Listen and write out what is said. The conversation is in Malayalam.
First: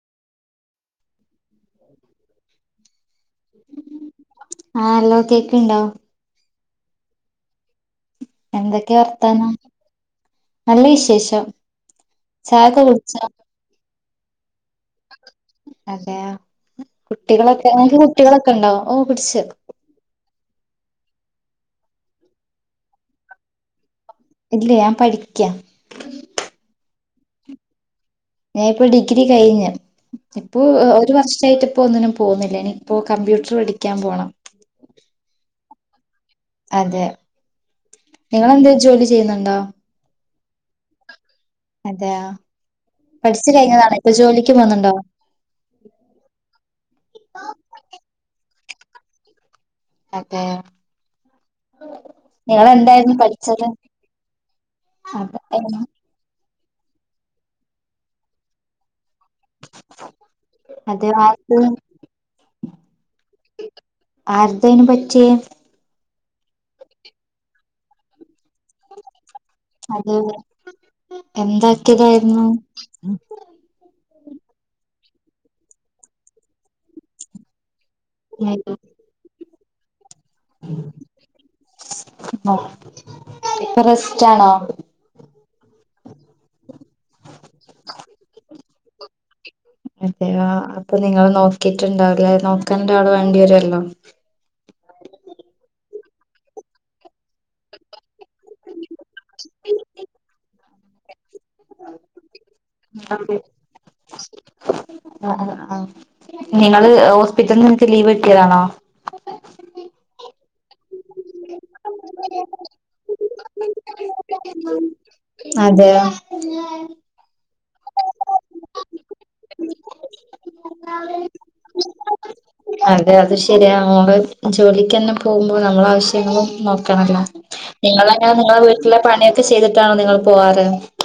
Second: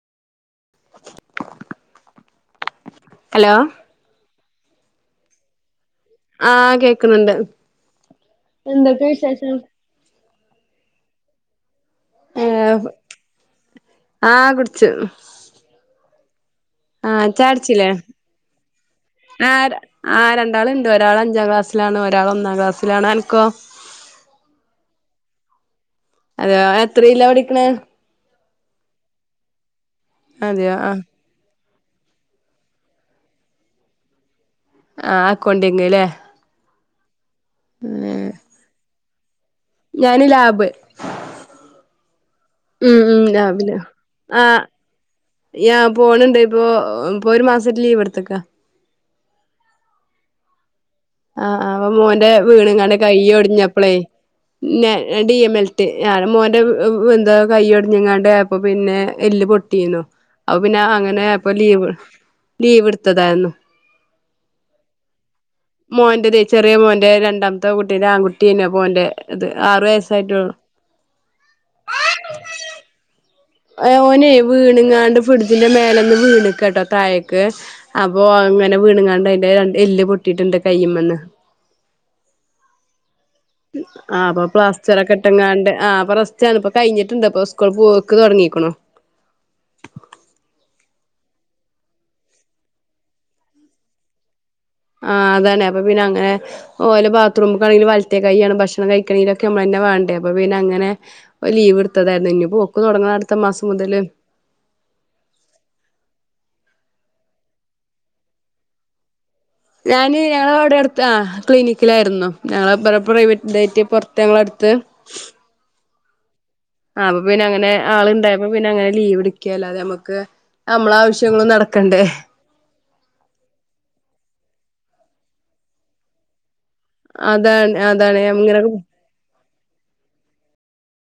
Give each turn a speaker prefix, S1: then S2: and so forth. S1: ഹലോ
S2: ആഹ ഹലോ കേക്കുന്നുണ്ടോ
S1: ആഹ് കേക്കുന്നുണ്ട്
S2: എന്തൊക്കെയാ
S1: എന്തൊക്കെ
S2: വർത്താനം
S1: വിശേഷം
S2: നല്ല വിശേഷം ചായ ഒക്കെ
S1: ഏഹ്
S2: കുടിച്ചോ
S1: ആഹ് കുടിച്ചു
S2: അതെയോ
S1: ആഹ ചായ
S2: കുട്ടികളൊക്കെ
S1: കുടിച്ചില്ലേ
S2: നിങ്ങക്ക് കുട്ടികളൊക്കെ ഉണ്ടോ ഓ കുടിച്ച്
S1: ആ ആ രണ്ടാള് ഇണ്ട് ഒരാള അഞ്ചാം ക്ലാസ്സിലാണ് ഒരാള് ഒന്നാം ക്ലാസ്സിലാണ് അനക്കോ
S2: ഇല്ല ഞാൻ പഠിക്ക
S1: അതെയോ എത്രയേല പഠിക്കണ
S2: ഞാൻ ഇപ്പോ ഡിഗ്രി കഴിഞ്ഞു ഇപ്പൊ
S1: അതെയോ ആഹ്
S2: ഒരു വർഷമായിട്ട് ഇപ്പ ഒന്നിനും പോകുന്നില്ല ഇനിയിപ്പോ കമ്പ്യൂട്ടർ പടിക്കാൻ പോണം
S1: ആഹ അക്കൗണ്ടിങ്ങ് അല്ലെ
S2: അതെ നിങ്ങളെന്ത് ജോലി ചെയ്യുന്നുണ്ടോ
S1: ഞാന് ലാബ്
S2: അതെയൊ
S1: ഉം
S2: പഠിച്ചു കഴിഞ്ഞതാണോ ഇപ്പൊ ജോലിക്ക് പോകുന്നുണ്ടോ
S1: പോണണ്ട് ഇപ്പൊ ഇപ്പൊ ഒരു മാസായിട്ട് ലീവ് എടുത്തക്കാ
S2: അതെ
S1: ആഹ് അപ്പൊ മോന്റെ വീണുങ്ങാണ്ടെ കൈ
S2: പഠിച്ചത്
S1: ഒടിഞ്ഞപ്പളേ ന്ന ഡി
S2: അതെ
S1: എം എൽ ടി മോന്റെ എന്താ കൈ ഒടിഞ്ഞങ്ങാണ്ട് ആയപ്പ പിന്നെ എല്ല് പൊട്ടീന്നു അപ്പൊ പിന്നെ
S2: അതെയോ
S1: അങ്ങനെപ്പൊ
S2: ആർക്ക്
S1: ലീവ് ലീവ് എടുത്തതായിരുന്നു
S2: ആർതന് പറ്റിയെ
S1: മോന്റെ ചെറിയ മോന്റെ രണ്ടാമത്തെ കുട്ടിന്റെ ആൺകുട്ടിയാണ് മോന്റെ
S2: അത് എന്താക്കിയതായിരുന്നു
S1: ഓനെ വീണുങ്ങാണ്ട് ഫെടുത്തിന്റെ മേലന്ന് വീണക്ക്ട്ടോ തായക്ക് അപ്പൊ അങ്ങനെ വീണങ്ങാണ്ട് അതിന്റെ എല്ല് പൊട്ടിട്ടുണ്ട് കയ്യുമെന്ന്
S2: ആഹ
S1: ആ അപ്പൊ പ്ലാസ്റ്റർ ഒക്കെ ഇട്ടങ്ങാ ആഹ് അപ്പ റസ്റ്റാണിപ്പൊ കഴിഞ്ഞിട്ടുണ്ട് അപ്പൊ സ്കൂൾ പോക്ക് തുടങ്ങിക്കണു
S2: അതെയോ അപ്പൊ നിങ്ങള് നോക്കിട്ട്ണ്ടാവില്ല നോക്കണ്ടാള് വേണ്ടി വരുവല്ലോ
S1: ആഹ് അതന്നെ അപ്പ പിന്നെ അങ്ങനെ ഒരു ബാത്റൂമൊക്കൊണെങ്കിൽ മറ്റേ കയ്യാണ് ഭക്ഷണം കഴിക്കണലൊക്കെ നമ്മൾന്നെ വേണ്ട അപ്പ പിന്നെ അങ്ങനെ ലീവ് എടുത്തതായിരുന്നു ഇനിപ്പോ പൊക്ക് തുടങ്ങണം അടുത്ത മാസം മുതല്
S2: നിങ്ങള് ഹോസ്പിറ്റലിൽ നിങ്ങൾക്ക് ലീവ് കിട്ടിയതാണോ
S1: ഞാന് ഞങ്ങള അവിടെ അടുത്ത് ആ ക്ലിനിക്കിലായിരുന്നു ഞങ്ങളറ പ്രൈവറ്റ് ഇതായിട്ട് പുറത്ത് ഞങ്ങള ത്ത്
S2: അതെ
S1: ആ് അപ്പൊ പിന്നെ അങ്ങനെ ആളുണ്ടായപ്പോ പിന്നെ അങ്ങനെ ലീവ് എടുക്കുകേല നമ്മുക്ക് നമ്മള ആവശ്യങ്ങളും നടക്കണ്ടേ
S2: അതെ അത് ശരിയാ നമ്മള് ജോലിക്ക് തന്നെ പോകുമ്പോ നമ്മള ആവശ്യങ്ങളും നോക്കണല്ല
S1: അതാണ് അതാണ്
S2: നിങ്ങളങ്ങനെ നിങ്ങളെ
S1: ഇങ്ങനെ
S2: വീട്ടില പണിയൊക്കെ ചെയ്തിട്ടാണോ നിങ്ങ പോവാറ്